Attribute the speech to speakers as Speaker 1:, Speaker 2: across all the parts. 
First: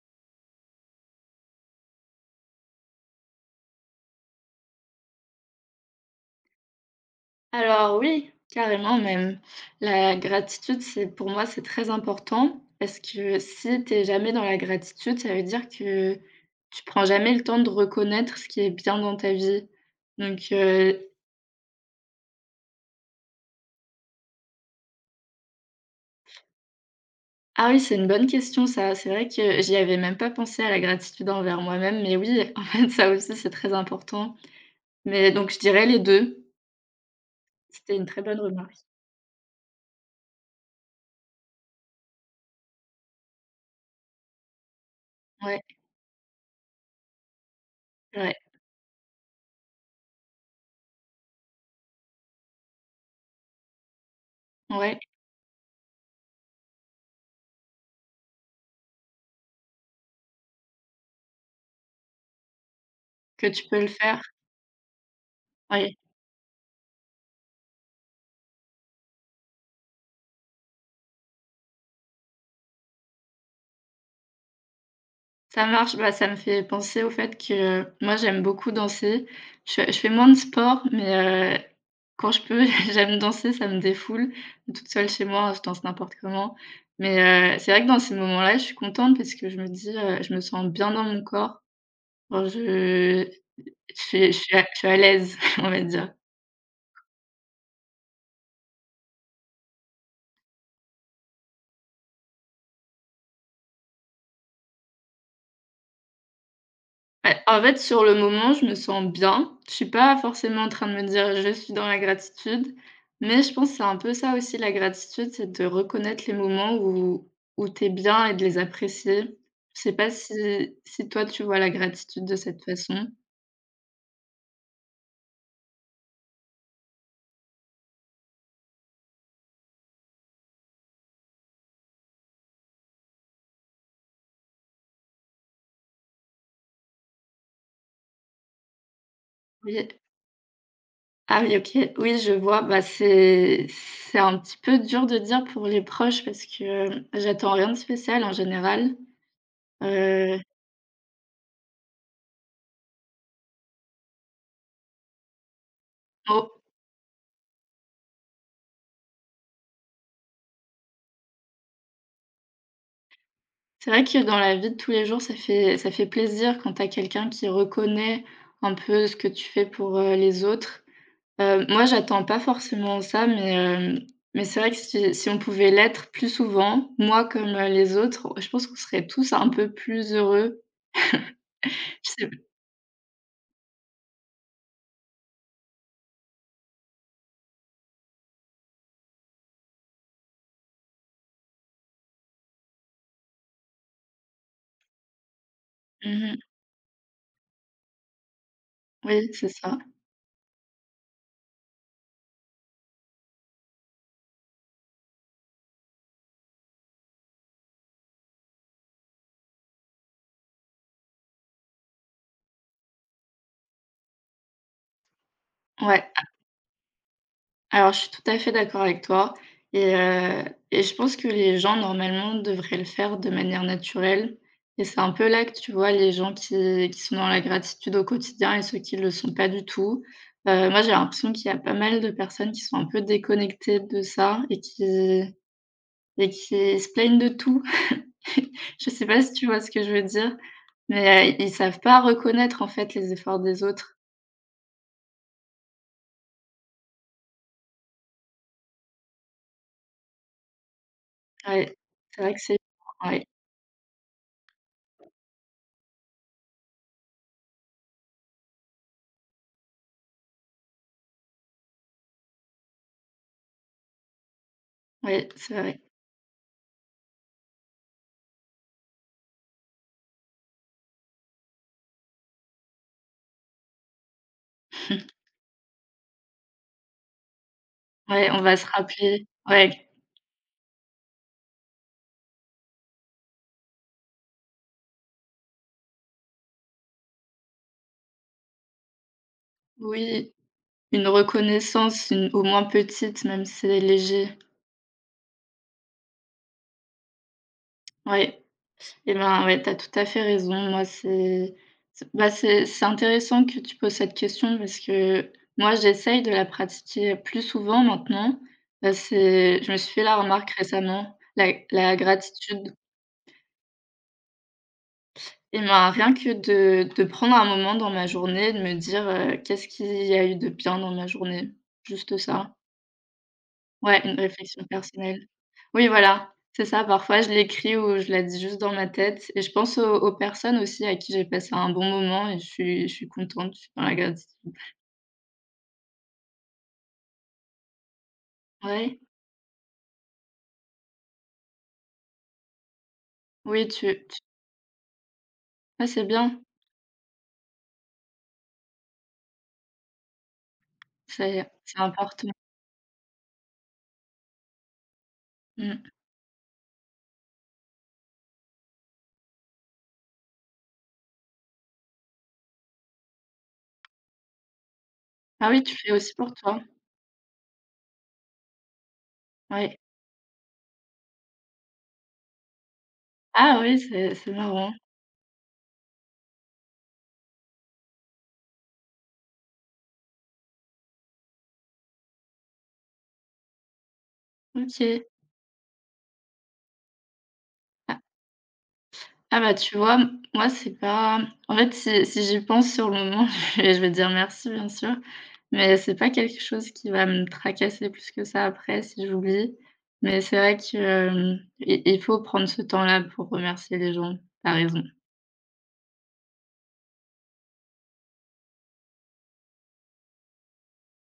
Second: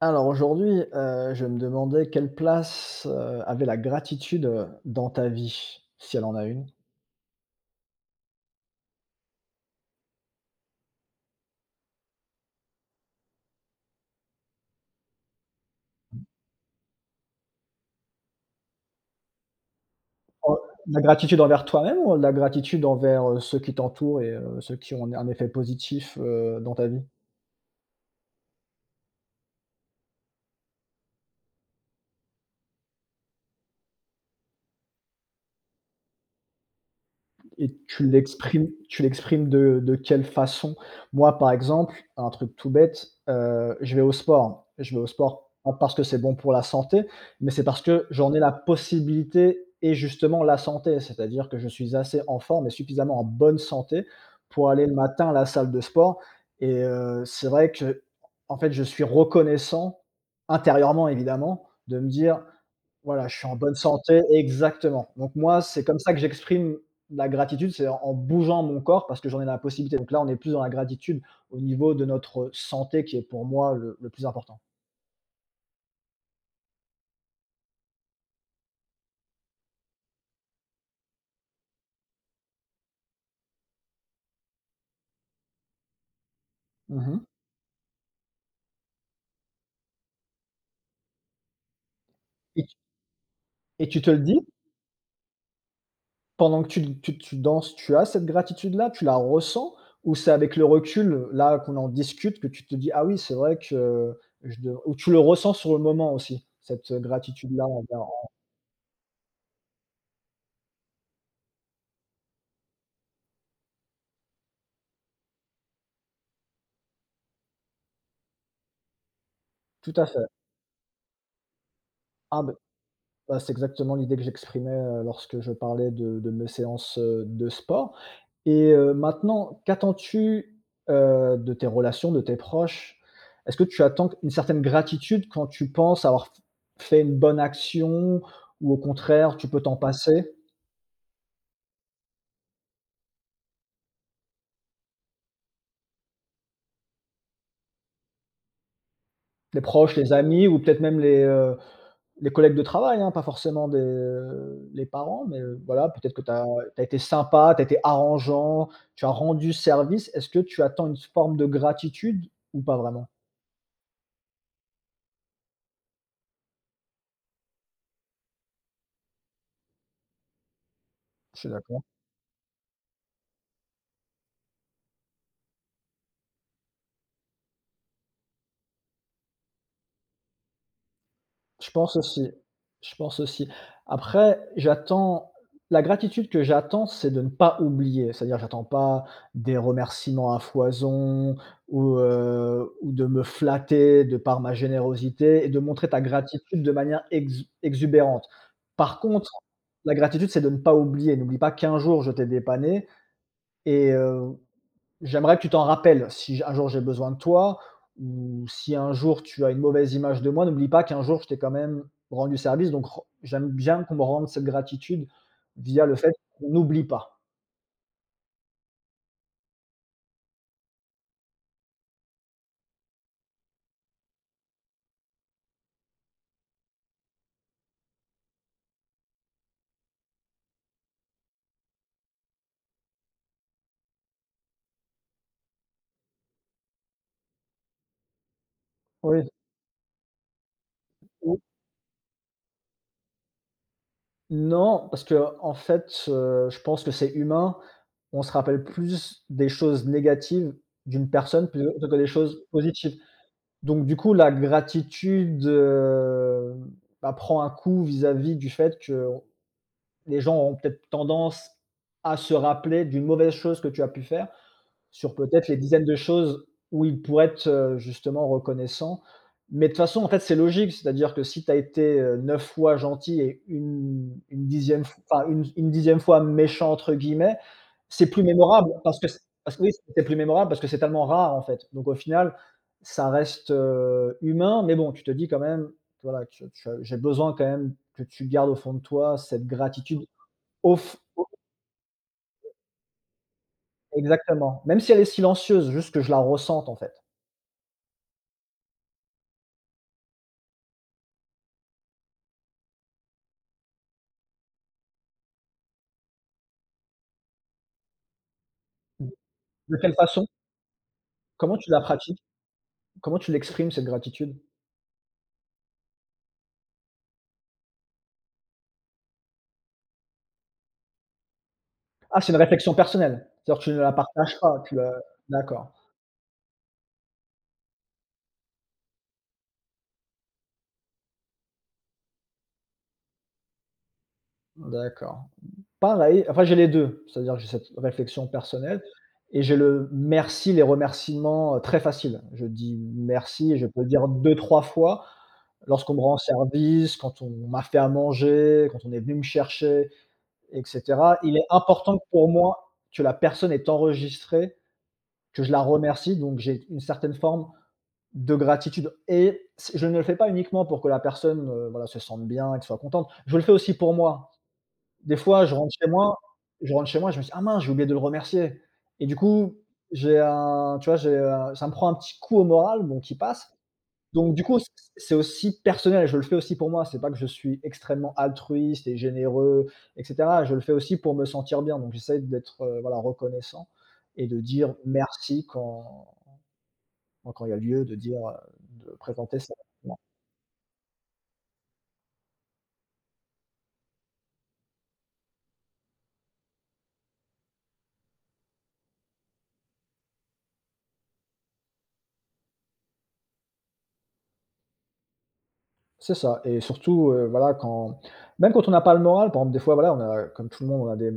Speaker 1: Alors aujourd'hui, je me demandais quelle place, avait la gratitude, dans ta vie, si elle en a une?
Speaker 2: Alors oui, carrément même. La gratitude, c'est pour moi, c'est très important parce que si tu jamais dans la gratitude, ça veut dire que tu prends jamais le temps de reconnaître ce qui est bien dans ta vie. Donc,
Speaker 1: En la gratitude envers toi-même ou la gratitude envers, ceux qui t'entourent et ceux qui ont un effet positif, dans ta vie?
Speaker 2: ah oui, c'est une bonne question ça. C'est vrai que j'y avais même pas pensé à la gratitude envers moi-même, mais oui, en fait, ça aussi, c'est très important. Mais donc je dirais les 2.
Speaker 1: Et
Speaker 2: C'était une
Speaker 1: tu
Speaker 2: très bonne
Speaker 1: l'exprimes
Speaker 2: remarque.
Speaker 1: tu l'exprimes de quelle façon? Moi, par exemple, un truc tout bête, je vais au sport. Je vais au sport
Speaker 2: Ouais,
Speaker 1: pas parce que c'est bon pour la santé, mais c'est parce que j'en
Speaker 2: ouais,
Speaker 1: ai la possibilité et justement la santé. C'est-à-dire que je suis assez en forme et suffisamment en bonne santé pour aller le
Speaker 2: ouais,
Speaker 1: matin à la salle de sport, et c'est vrai que en fait, je suis reconnaissant, intérieurement évidemment, de me dire voilà, je suis
Speaker 2: que
Speaker 1: en
Speaker 2: tu
Speaker 1: bonne
Speaker 2: peux le
Speaker 1: santé
Speaker 2: faire.
Speaker 1: exactement. Donc moi, c'est
Speaker 2: Ouais.
Speaker 1: comme ça que j'exprime la gratitude, c'est en bougeant mon corps parce que j'en ai la possibilité. Donc là, on est plus dans la gratitude au niveau de notre santé qui est pour moi le plus important.
Speaker 2: Ça marche, bah, ça me fait penser au fait que, moi j'aime beaucoup danser. Je fais moins de sport, mais, quand je peux, j'aime danser, ça me défoule. Toute seule chez moi, je danse n'importe comment.
Speaker 1: Mmh.
Speaker 2: Mais, c'est vrai que dans ces moments-là, je suis contente parce que je me dis, je me sens bien dans mon corps. Genre,
Speaker 1: et tu et tu te le dis?
Speaker 2: je suis à l'aise, on va dire.
Speaker 1: Pendant que tu danses, tu as cette gratitude-là? Tu la ressens? Ou c'est avec le recul, là, qu'on en discute, que tu te dis: «Ah oui, c'est vrai que je dev» ou tu le ressens sur le moment aussi, cette
Speaker 2: Bah, en
Speaker 1: gratitude-là
Speaker 2: fait, sur
Speaker 1: envers.
Speaker 2: le moment, je me sens bien. Je suis pas forcément en train de me dire: «Je suis dans la gratitude», mais je pense que c'est un peu ça aussi la gratitude, c'est de reconnaître les moments où tu es bien et de les apprécier. Je
Speaker 1: Tout
Speaker 2: sais
Speaker 1: à
Speaker 2: pas
Speaker 1: fait.
Speaker 2: si toi tu vois la gratitude de
Speaker 1: Ah, bah
Speaker 2: cette façon?
Speaker 1: Bah, c'est exactement l'idée que j'exprimais, lorsque je parlais de mes séances, de sport. Et maintenant, qu'attends-tu, de tes relations, de tes proches? Est-ce que tu attends une certaine gratitude quand tu penses avoir f fait une bonne action, ou au contraire, tu peux t'en
Speaker 2: Oui.
Speaker 1: passer?
Speaker 2: Ah oui, OK. Oui, je vois. Bah, c'est un petit peu dur de dire pour les proches parce que j'attends rien de spécial en général.
Speaker 1: Les proches, les
Speaker 2: Heu,
Speaker 1: amis, ou peut-être même les collègues de travail, hein, pas forcément les parents, mais voilà, peut-être que tu as été sympa, tu as été arrangeant, tu as rendu service. Est-ce que tu attends une forme de gratitude ou pas vraiment?
Speaker 2: C'est vrai que dans la vie de tous les jours, ça fait plaisir quand tu as quelqu'un qui reconnaît un peu ce que tu fais pour, les autres.
Speaker 1: Je suis d'accord.
Speaker 2: Moi, j'attends pas forcément ça, mais c'est vrai que si on pouvait l'être plus souvent, moi comme, les autres, je pense qu'on serait tous un peu plus heureux.
Speaker 1: Je pense
Speaker 2: Je
Speaker 1: aussi,
Speaker 2: sais
Speaker 1: je pense aussi. Après, j'attends la gratitude que j'attends, c'est de ne pas oublier. C'est-à-dire, j'attends pas des remerciements à foison, ou de me flatter de par ma générosité et de montrer ta
Speaker 2: Mmh.
Speaker 1: gratitude de manière ex exubérante. Par
Speaker 2: Oui,
Speaker 1: contre,
Speaker 2: c'est ça.
Speaker 1: la gratitude, c'est de ne pas oublier. N'oublie pas qu'un jour je t'ai dépanné, et j'aimerais que tu t'en rappelles si un jour j'ai besoin de toi, ou si un jour tu as une mauvaise image de moi, n'oublie pas qu'un jour je t'ai quand même rendu service. Donc ren j'aime bien qu'on me rende cette gratitude via le
Speaker 2: Ouais.
Speaker 1: fait qu'on n'oublie pas.
Speaker 2: Alors, je suis tout à fait d'accord avec toi et heu et je pense que les gens, normalement, devraient le faire de manière naturelle et c'est un peu là que tu vois les gens qui sont dans la gratitude au quotidien et ceux qui ne le sont pas du tout. Moi, j'ai l'impression qu'il y a pas mal de personnes qui sont un peu déconnectées de ça et qui se plaignent de tout. Je sais
Speaker 1: Oui,
Speaker 2: pas si tu vois ce que je veux dire? Mais,
Speaker 1: ou
Speaker 2: ils savent pas reconnaître, en fait, les efforts des autres.
Speaker 1: non, parce que en fait, je pense que c'est humain. On se rappelle plus des choses négatives d'une personne plutôt
Speaker 2: Ouais,
Speaker 1: que des
Speaker 2: c'est vrai que
Speaker 1: choses
Speaker 2: c'est
Speaker 1: positives.
Speaker 2: ouais,
Speaker 1: Donc du coup, la gratitude, bah, prend un coup vis-à-vis du fait que les gens auront peut-être tendance à se rappeler d'une mauvaise chose que tu as pu faire, sur
Speaker 2: ouais,
Speaker 1: peut-être
Speaker 2: c'est
Speaker 1: les
Speaker 2: vrai.
Speaker 1: dizaines de choses où ils pourraient être, justement reconnaissants. Mais de toute façon, en fait, c'est logique, c'est-à-dire que si tu as été, 9 fois gentil et une 10e, enfin une 10 fois «méchant» entre guillemets, c'est plus
Speaker 2: Ouais, on va se
Speaker 1: mémorable parce que c
Speaker 2: rappeler
Speaker 1: parce que oui,
Speaker 2: ouais.
Speaker 1: c'est plus mémorable parce que c'est tellement rare, en fait. Donc au final, ça reste, humain, mais bon, tu te dis quand même, voilà, que tu as j'ai besoin quand même que tu gardes au fond de toi cette gratitude
Speaker 2: Oui,
Speaker 1: au f
Speaker 2: une
Speaker 1: au
Speaker 2: reconnaissance, une au moins petite, même si c'est léger.
Speaker 1: exactement. Même si elle est silencieuse, juste que je la ressente, en fait.
Speaker 2: Ouais, et ben, ouais, t'as tout à fait raison. Moi, c'est bah, c'est intéressant que tu poses cette question parce que moi, j'essaye de la pratiquer plus souvent maintenant. Bah,
Speaker 1: Mmh.
Speaker 2: c'est je
Speaker 1: De
Speaker 2: me suis
Speaker 1: quelle
Speaker 2: fait la
Speaker 1: façon?
Speaker 2: remarque récemment, la
Speaker 1: Comment tu la
Speaker 2: la
Speaker 1: pratiques?
Speaker 2: gratitude.
Speaker 1: Comment tu l'exprimes, cette gratitude?
Speaker 2: Et ben, rien que de prendre un moment dans ma journée, de me dire, «Qu'est-ce qu'il y a eu de bien dans ma journée?» Juste
Speaker 1: Ah, c'est une
Speaker 2: ça.
Speaker 1: réflexion personnelle? C'est-à-dire tu ne la
Speaker 2: Ouais, une
Speaker 1: partages pas,
Speaker 2: réflexion
Speaker 1: tu la
Speaker 2: personnelle.
Speaker 1: d'accord,
Speaker 2: Oui, voilà, c'est ça. Parfois, je l'écris ou je la dis juste dans ma tête et je pense aux personnes aussi à qui j'ai passé un bon moment et je suis contente, je suis dans la gratitude.
Speaker 1: d'accord. Pareil, enfin j'ai les 2, c'est-à-dire que j'ai cette réflexion personnelle
Speaker 2: Ouais,
Speaker 1: et j'ai le merci, les remerciements, très faciles. Je dis: «Merci», et je
Speaker 2: oui,
Speaker 1: peux
Speaker 2: tu
Speaker 1: dire
Speaker 2: tu
Speaker 1: deux, trois fois
Speaker 2: ah,
Speaker 1: lorsqu'on me
Speaker 2: c'est
Speaker 1: rend
Speaker 2: bien,
Speaker 1: service, quand on m'a fait à manger, quand on est venu me chercher, et cetera. Il est
Speaker 2: c'est
Speaker 1: important
Speaker 2: important.
Speaker 1: pour moi que la personne est enregistrée, que je la
Speaker 2: Mmh.
Speaker 1: remercie, donc j'ai une certaine forme de gratitude, et c je ne le fais pas uniquement pour que la personne, voilà, se sente bien et qu'elle soit contente. Je le fais aussi pour moi. Des fois,
Speaker 2: Ah
Speaker 1: je
Speaker 2: oui,
Speaker 1: rentre
Speaker 2: tu
Speaker 1: chez
Speaker 2: fais aussi
Speaker 1: moi
Speaker 2: pour toi?
Speaker 1: je rentre chez moi, je me dis: «Ah mince, j'ai oublié de le remercier», et du coup,
Speaker 2: Oui.
Speaker 1: j'ai un tu vois, ça me prend un petit coup au moral, bon qui passe.
Speaker 2: Ah oui, c'est
Speaker 1: Donc du coup, c
Speaker 2: marrant.
Speaker 1: c'est aussi personnel, et je le fais aussi pour moi, c'est pas que je suis extrêmement altruiste et généreux et cetera. Je le fais aussi pour me sentir bien, donc j'essaie d'être, voilà, reconnaissant et de dire
Speaker 2: OK.
Speaker 1: merci quand il y a lieu de
Speaker 2: Ah
Speaker 1: dire, de présenter
Speaker 2: Ah
Speaker 1: ça.
Speaker 2: bah, tu vois, m moi, c'est pas en fait, si j'y pense sur le moment, je vais dire «merci» bien sûr, mais c'est pas quelque chose qui va me tracasser plus que ça après si j'oublie. Mais c'est vrai que, i il faut prendre ce temps-là pour remercier les gens. T'as raison.
Speaker 1: C'est ça. Et surtout, voilà, quand même quand on n'a pas le moral, par exemple, des fois, voilà, on a comme tout le monde, on a des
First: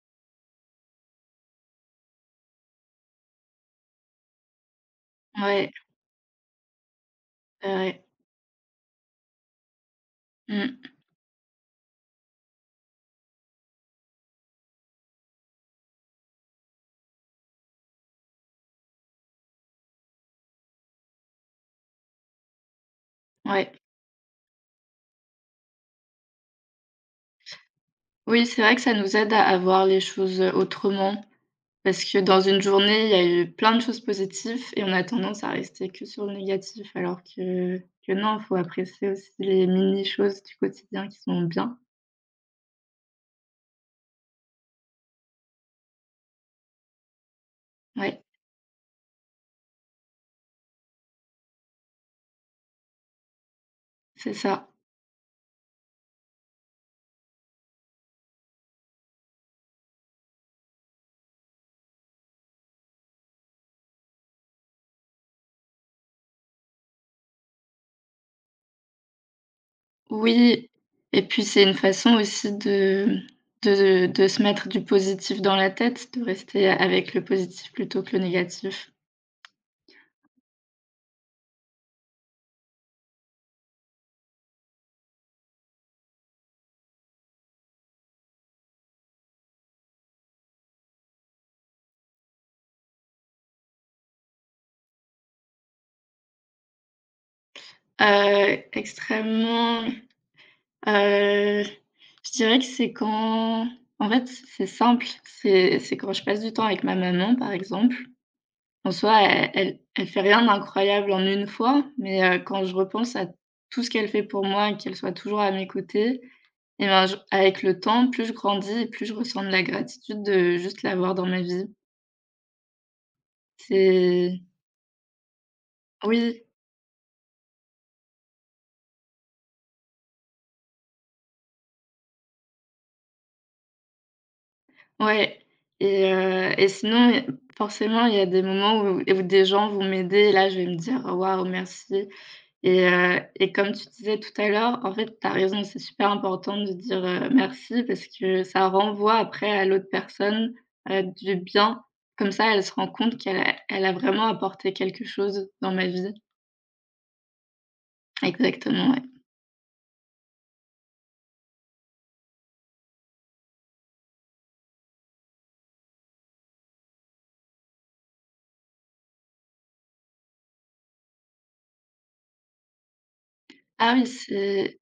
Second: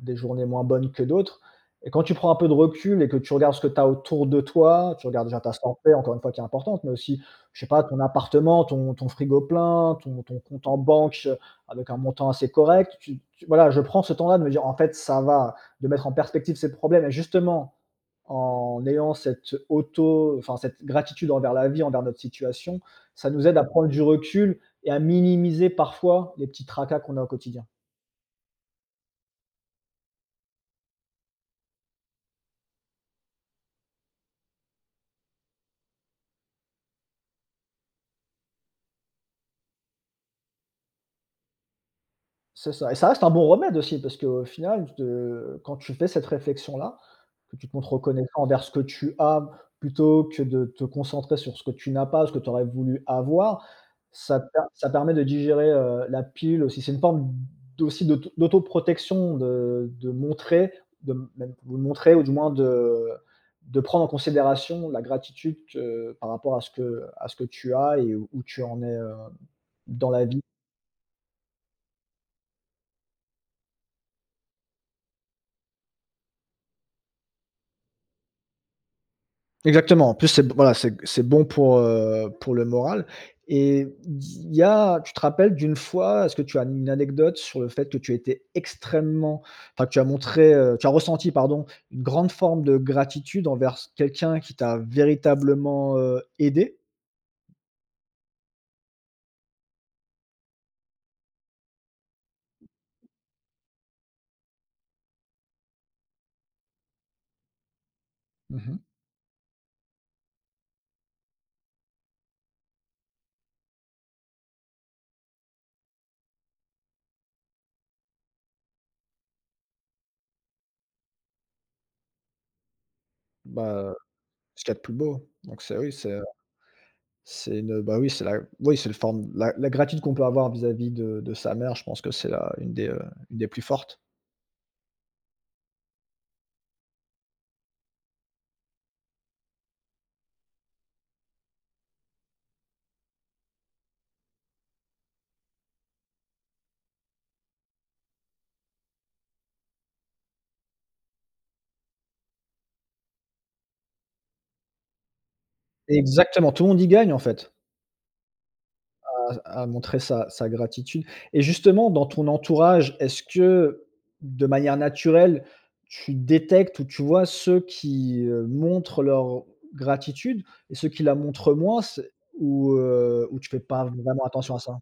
Speaker 1: des journées moins bonnes que d'autres. Et quand tu prends un peu de recul et que tu regardes ce que tu as autour de toi, tu regardes déjà ta
Speaker 2: Ouais,
Speaker 1: santé, encore une fois, qui est importante, mais aussi, je sais
Speaker 2: ouais,
Speaker 1: pas, ton
Speaker 2: ouais.
Speaker 1: appartement, ton frigo plein, ton compte
Speaker 2: Mmh,
Speaker 1: en banque, avec un montant assez correct. Tu tu Voilà, je prends ce temps-là de me dire: «En fait, ça va», de mettre en perspective ces problèmes, et justement, en ayant cette gratitude envers la vie, envers notre situation, ça nous aide à
Speaker 2: ouais.
Speaker 1: prendre du recul et à minimiser parfois les petits tracas qu'on a au quotidien.
Speaker 2: Oui, c'est vrai que ça nous aide à voir les choses, autrement. Parce que dans une journée, il y a eu plein de choses positives et on a tendance à rester que sur le négatif, alors que non, il faut apprécier aussi les mini choses du quotidien qui sont bien.
Speaker 1: C'est ça, et ça reste un bon remède aussi, parce qu'au final, te quand tu fais cette réflexion-là, que tu te montres
Speaker 2: Ouais,
Speaker 1: reconnaissant envers ce que tu as, plutôt que de te concentrer sur ce que tu n'as pas, ce que tu aurais voulu avoir,
Speaker 2: c'est
Speaker 1: ça
Speaker 2: ça.
Speaker 1: permet de digérer, la pile aussi. C'est une forme d aussi d'autoprotection, de montrer, de m même de montrer, ou du moins de prendre en considération la gratitude que par rapport à ce que tu as et où tu en es, dans la vie.
Speaker 2: Oui et puis c'est une façon aussi de se mettre du positif dans la tête, de rester avec le positif plutôt que le négatif.
Speaker 1: Exactement. En plus, c'est voilà, c'est bon pour le moral. Et il y a tu te rappelles d'une fois, est-ce que tu as une anecdote sur le fait que tu étais extrêmement enfin, que tu as montré, tu as ressenti, pardon, une grande forme de gratitude envers quelqu'un qui t'a véritablement, aidé?
Speaker 2: Extrêmement, heu, je dirais que c'est quand en fait, c'est simple, c'est quand je passe du temps avec ma maman, par exemple.
Speaker 1: Mmh.
Speaker 2: En soi, elle fait rien d'incroyable en une fois, mais quand je repense à tout ce qu'elle fait pour moi et qu'elle soit toujours à mes côtés et ben, je avec le temps, plus je grandis et plus je ressens de la gratitude de juste l'avoir dans ma vie.
Speaker 1: Bah,
Speaker 2: C'est
Speaker 1: ce qu'il y a de plus beau, donc c'est oui,
Speaker 2: Oui,
Speaker 1: c'est une bah, oui, c'est la oui, c'est le forme la gratitude qu'on peut avoir vis-à-vis de sa mère, je pense que c'est une des plus fortes.
Speaker 2: ouais et sinon, forcément, il y a des moments où des gens vont m'aider et là, je vais me dire: «Waouh, merci». Et comme tu disais tout à l'heure, en fait, tu as raison, c'est super important de dire, merci parce que ça renvoie après à l'autre personne, du bien. Comme ça, elle se rend compte qu'elle a vraiment apporté quelque chose dans ma vie.
Speaker 1: Exactement, tout le monde y gagne en fait.
Speaker 2: Exactement, ouais.
Speaker 1: À montrer sa gratitude. Et justement, dans ton entourage, est-ce que, de manière naturelle, tu détectes ou tu vois ceux qui, montrent leur gratitude et ceux qui la montrent moins? C'est ou tu fais pas
Speaker 2: Ah oui,
Speaker 1: vraiment attention à ça?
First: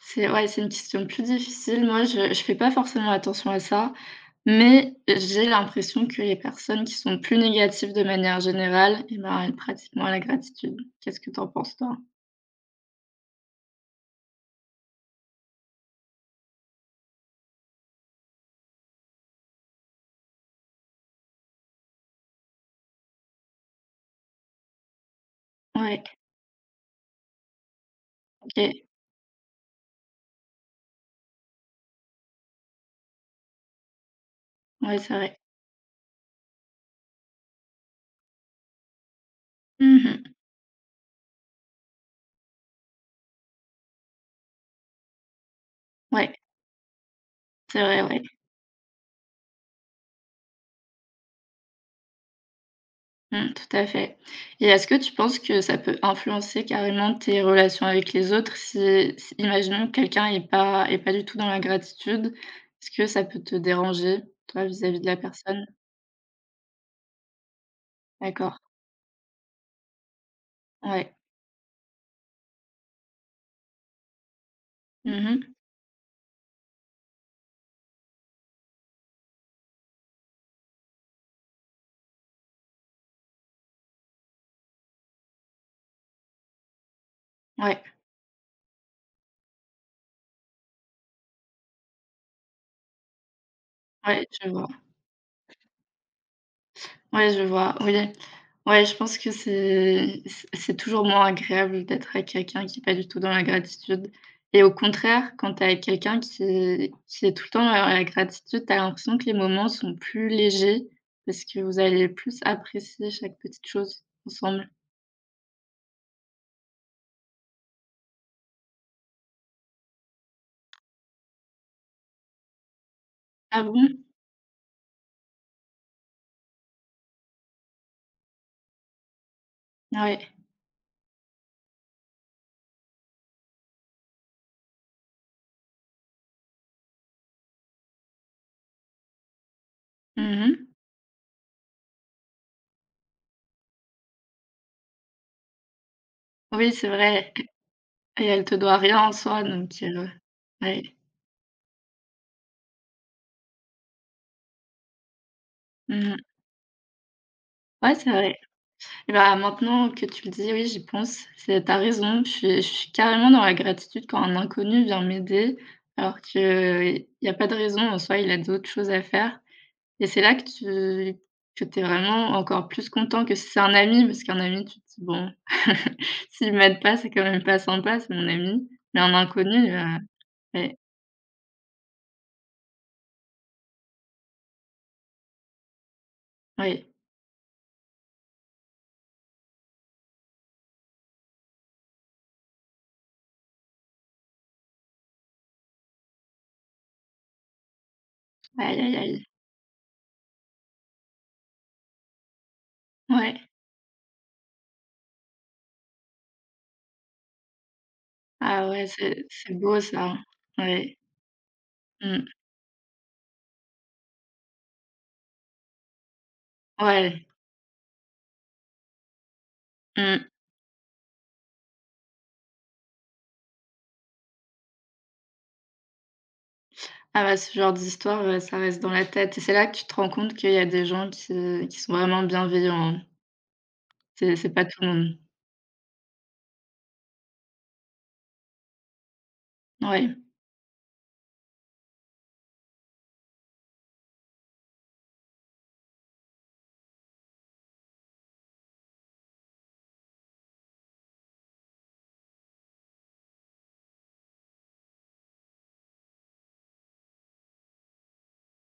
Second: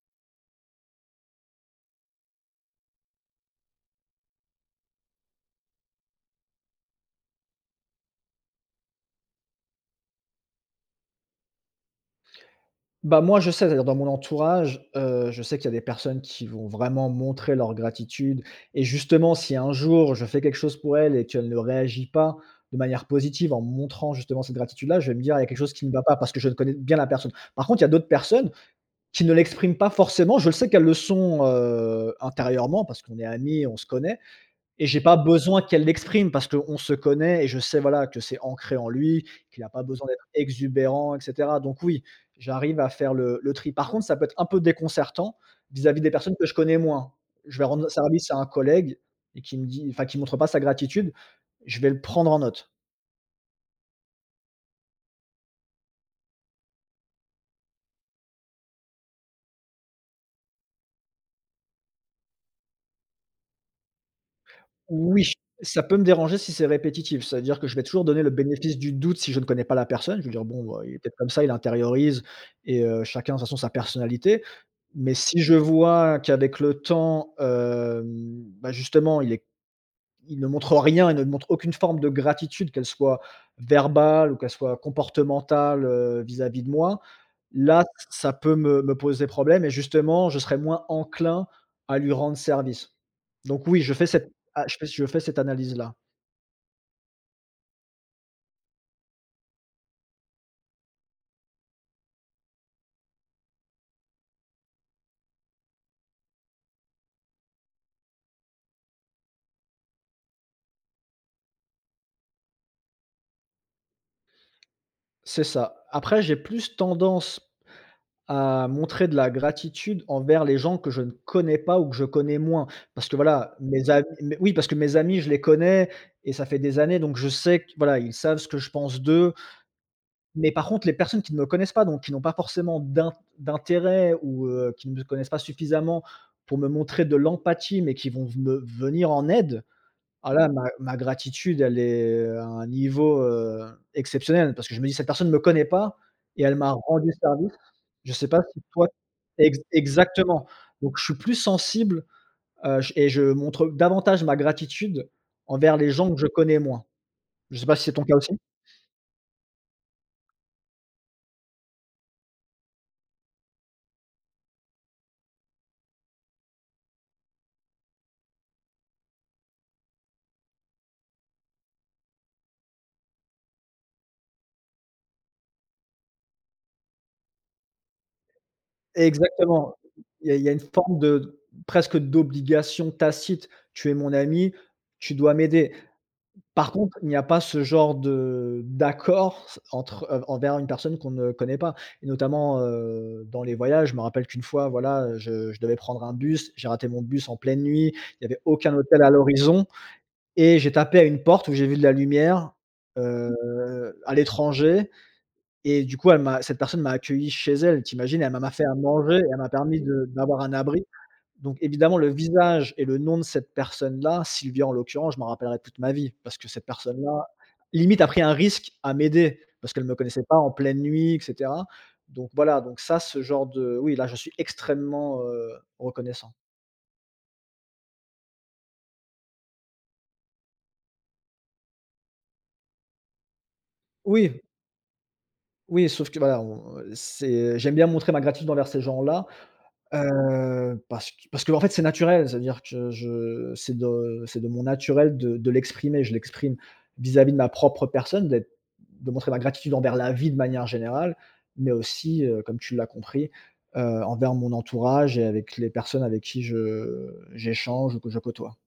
Speaker 2: c'est ouais, c'est une question plus difficile. Moi, je fais pas forcément attention à ça, mais j'ai l'impression que les personnes qui sont plus négatives de manière générale, eh ben, elles pratiquent moins la gratitude. Qu'est-ce que tu en penses, toi?
Speaker 1: Bah, moi, je sais, c'est-à-dire dans mon entourage, je sais qu'il y a des personnes qui vont vraiment montrer leur gratitude, et justement, si un jour je fais quelque chose pour elle et qu'elle ne réagit pas de manière positive en montrant justement cette gratitude-là, je vais me dire: «Il y a quelque chose qui ne va
Speaker 2: Ouais,
Speaker 1: pas», parce que je ne connais bien la personne. Par contre, il y a d'autres personnes
Speaker 2: OK.
Speaker 1: qui ne l'expriment pas forcément. Je le sais qu'elles le sont, intérieurement, parce qu'on est amis, on se connaît, et
Speaker 2: Ouais,
Speaker 1: j'ai
Speaker 2: c'est
Speaker 1: pas
Speaker 2: vrai.
Speaker 1: besoin qu'elle l'exprime parce qu'on se connaît et je sais, voilà, que c'est ancré en lui, qu'il a pas besoin d'être
Speaker 2: Mmh.
Speaker 1: exubérant, et cetera. Donc oui, j'arrive à faire le tri. Par contre, ça peut être un peu déconcertant vis-à-vis des
Speaker 2: Ouais,
Speaker 1: personnes que je connais moins. Je vais
Speaker 2: c'est
Speaker 1: rendre
Speaker 2: vrai, ouais.
Speaker 1: service à un collègue et qui me dit enfin, qui montre pas sa gratitude, je vais le prendre en note.
Speaker 2: Mmh, tout à fait et est-ce que tu penses que ça peut influencer carrément tes relations avec les autres si imaginons que quelqu'un est pas du tout dans la gratitude, est-ce que ça peut te déranger, toi, vis-à-vis de la
Speaker 1: Oui,
Speaker 2: personne?
Speaker 1: ça peut me déranger si c'est répétitif. C'est-à-dire que je vais toujours donner le
Speaker 2: D'accord,
Speaker 1: bénéfice du doute si je ne connais pas la personne. Je vais dire: «Bon, bah, il est peut-être
Speaker 2: ouais.
Speaker 1: comme ça, il intériorise et chacun de toute façon sa personnalité». Mais si
Speaker 2: Mmh.
Speaker 1: je vois qu'avec le temps, bah, justement, il ne montre rien, il ne montre aucune forme de gratitude, qu'elle soit verbale ou qu'elle soit comportementale, vis-à-vis de moi.
Speaker 2: Ouais,
Speaker 1: Là, ça peut me poser problème, et justement, je serais moins enclin à lui rendre service. Donc oui, je fais
Speaker 2: ouais,
Speaker 1: cette
Speaker 2: je
Speaker 1: a
Speaker 2: vois.
Speaker 1: je fais cette analyse-là.
Speaker 2: Ouais, je vois, oui. Ouais, je pense que c'est toujours moins agréable d'être avec quelqu'un qui est pas du tout dans la gratitude et au contraire, quand tu es avec quelqu'un qui est tout le temps dans la gratitude, tu as l'impression que les moments sont plus légers parce que vous allez plus apprécier chaque petite chose ensemble.
Speaker 1: C'est ça. Après, j'ai plus tendance à montrer de la gratitude envers les gens que je ne connais pas ou que je connais moins. Parce que voilà,
Speaker 2: Ah
Speaker 1: mes
Speaker 2: bon?
Speaker 1: amis mais oui, parce que mes amis, je les connais et ça fait des années, donc je sais que voilà, ils savent ce que je pense d'eux.
Speaker 2: Ah ouais.
Speaker 1: Mais par contre, les personnes qui ne me connaissent pas, donc qui n'ont pas forcément d'intérêt ou qui ne me connaissent pas suffisamment pour me montrer de l'empathie, mais qui vont me venir en aide. Ah là, ma
Speaker 2: Mmh.
Speaker 1: ma gratitude, elle est à un niveau, exceptionnel parce que je me dis: «Cette personne ne me connaît pas et elle
Speaker 2: Oui,
Speaker 1: m'a
Speaker 2: c'est
Speaker 1: rendu
Speaker 2: vrai
Speaker 1: service». Je
Speaker 2: et
Speaker 1: sais pas
Speaker 2: elle te
Speaker 1: si
Speaker 2: doit
Speaker 1: toi…
Speaker 2: rien en soi
Speaker 1: ex
Speaker 2: donc
Speaker 1: exactement.
Speaker 2: ouais.
Speaker 1: Donc je suis plus sensible, j et je montre davantage ma gratitude envers les gens
Speaker 2: Mmh.
Speaker 1: que je connais moins. Je sais pas si c'est
Speaker 2: Ouais,
Speaker 1: ton
Speaker 2: c'est
Speaker 1: cas aussi?
Speaker 2: vrai. Là, maintenant que tu le dis, oui, j'y pense. C'est tu raison. Je suis carrément dans la gratitude quand un inconnu vient m'aider, alors qu'il y a pas de raison. En soi, il a d'autres choses à faire et c'est là que t'es vraiment encore plus content que si c'est un ami, parce qu'un ami, tu te dis: «Bon, s'il m'aide pas, c'est quand même pas sympa, c'est mon ami». Mais un inconnu,
Speaker 1: Exactement. Il y a une
Speaker 2: ouais,
Speaker 1: forme de presque d'obligation tacite. Tu es mon ami, tu dois m'aider. Par
Speaker 2: oui.
Speaker 1: contre, il n'y a pas ce genre de d'accord entre, envers une personne qu'on ne connaît pas, et notamment, dans les voyages. Je me rappelle qu'une fois, voilà, je devais prendre un bus, j'ai raté mon bus en pleine nuit, il n'y avait aucun
Speaker 2: Aïe, aïe,
Speaker 1: hôtel à
Speaker 2: aïe.
Speaker 1: l'horizon et j'ai tapé à une porte où j'ai vu de la lumière,
Speaker 2: Ouais.
Speaker 1: à l'étranger, et du coup, elle m'a cette personne m'a accueilli chez elle, tu imagines? Elle m'a fait
Speaker 2: Ah
Speaker 1: à
Speaker 2: ouais,
Speaker 1: manger,
Speaker 2: c'est
Speaker 1: elle m'a
Speaker 2: c'est
Speaker 1: permis
Speaker 2: beau
Speaker 1: de
Speaker 2: ça.
Speaker 1: d'avoir un abri.
Speaker 2: Ouais.
Speaker 1: Donc évidemment, le
Speaker 2: Mmh.
Speaker 1: visage et le nom de cette personne-là, Sylvia en l'occurrence, je m'en rappellerai toute ma vie, parce que cette
Speaker 2: Ouais.
Speaker 1: personne-là limite a pris un risque à m'aider parce qu'elle me connaissait
Speaker 2: Mmh.
Speaker 1: pas, en pleine nuit et cetera. Donc voilà, donc ça, ce genre de… oui, là, je suis extrêmement, reconnaissant.
Speaker 2: Ah bah, ce genre d'histoire, ça reste dans la tête et c'est là que tu te rends compte qu'il y a des gens qui sont vraiment bienveillants, hein. C'est
Speaker 1: Oui.
Speaker 2: c'est pas tout le monde.
Speaker 1: Oui, sauf que voilà, on c'est… j'aime bien montrer ma gratitude envers ces gens-là,
Speaker 2: Ouais.
Speaker 1: parce que parce qu'en fait, c'est naturel. C'est-à-dire que je c'est de mon naturel de l'exprimer. Je l'exprime vis-à-vis de ma propre personne, d'être de montrer ma gratitude envers la vie de manière générale, mais aussi, comme tu l'as compris, envers mon entourage et avec les personnes avec qui je j'échange ou que je côtoie.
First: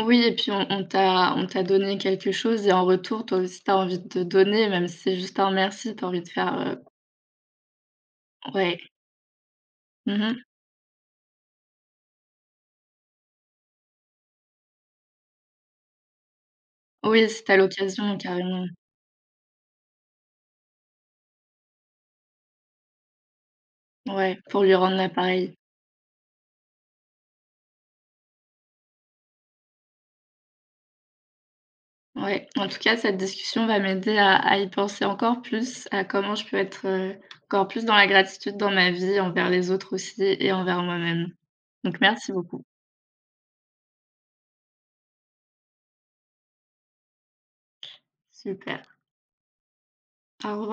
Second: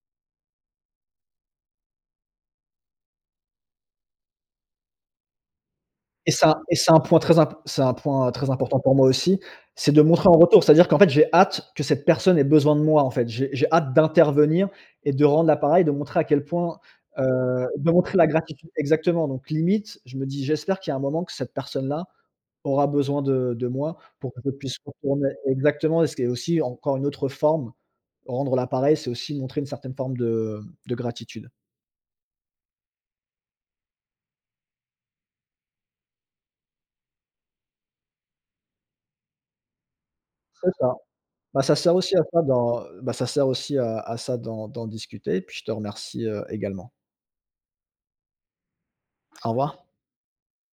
Speaker 2: Oui et puis on t'a donné quelque chose et en retour, toi aussi, t'as envie de donner, même si c'est juste un merci, t'as envie de
Speaker 1: Et c'est
Speaker 2: faire,
Speaker 1: un, et c'est un point c'est un point très important
Speaker 2: ouais.
Speaker 1: pour moi aussi, c'est de montrer en
Speaker 2: Mhm.
Speaker 1: retour. C'est-à-dire qu'en fait, j'ai hâte que cette personne ait besoin de moi. En fait, j'ai hâte d'intervenir et de rendre l'appareil, de montrer à quel point,
Speaker 2: Oui, si t'as
Speaker 1: de
Speaker 2: l'occasion,
Speaker 1: montrer la
Speaker 2: carrément.
Speaker 1: gratitude. Exactement. Donc limite, je me dis: «J'espère qu'il y a un moment que cette personne-là aura besoin de moi pour
Speaker 2: Ouais,
Speaker 1: que je
Speaker 2: pour lui
Speaker 1: puisse
Speaker 2: rendre
Speaker 1: retourner»,
Speaker 2: l'appareil.
Speaker 1: exactement. Et ce qui est aussi encore une autre forme, rendre l'appareil, c'est aussi montrer une certaine forme de gratitude.
Speaker 2: Ouais, en tout cas, cette discussion va m'aider à y penser encore plus, à comment je peux être, encore plus dans la gratitude dans ma vie, envers les autres aussi et
Speaker 1: C'est
Speaker 2: envers
Speaker 1: ça.
Speaker 2: moi-même.
Speaker 1: Bah, ça sert
Speaker 2: Donc
Speaker 1: aussi à
Speaker 2: merci
Speaker 1: ça
Speaker 2: beaucoup.
Speaker 1: d'en bah, ça sert aussi à ça d'en discuter, puis je te remercie, également.
Speaker 2: Super.
Speaker 1: Au revoir.
Speaker 2: Au revoir.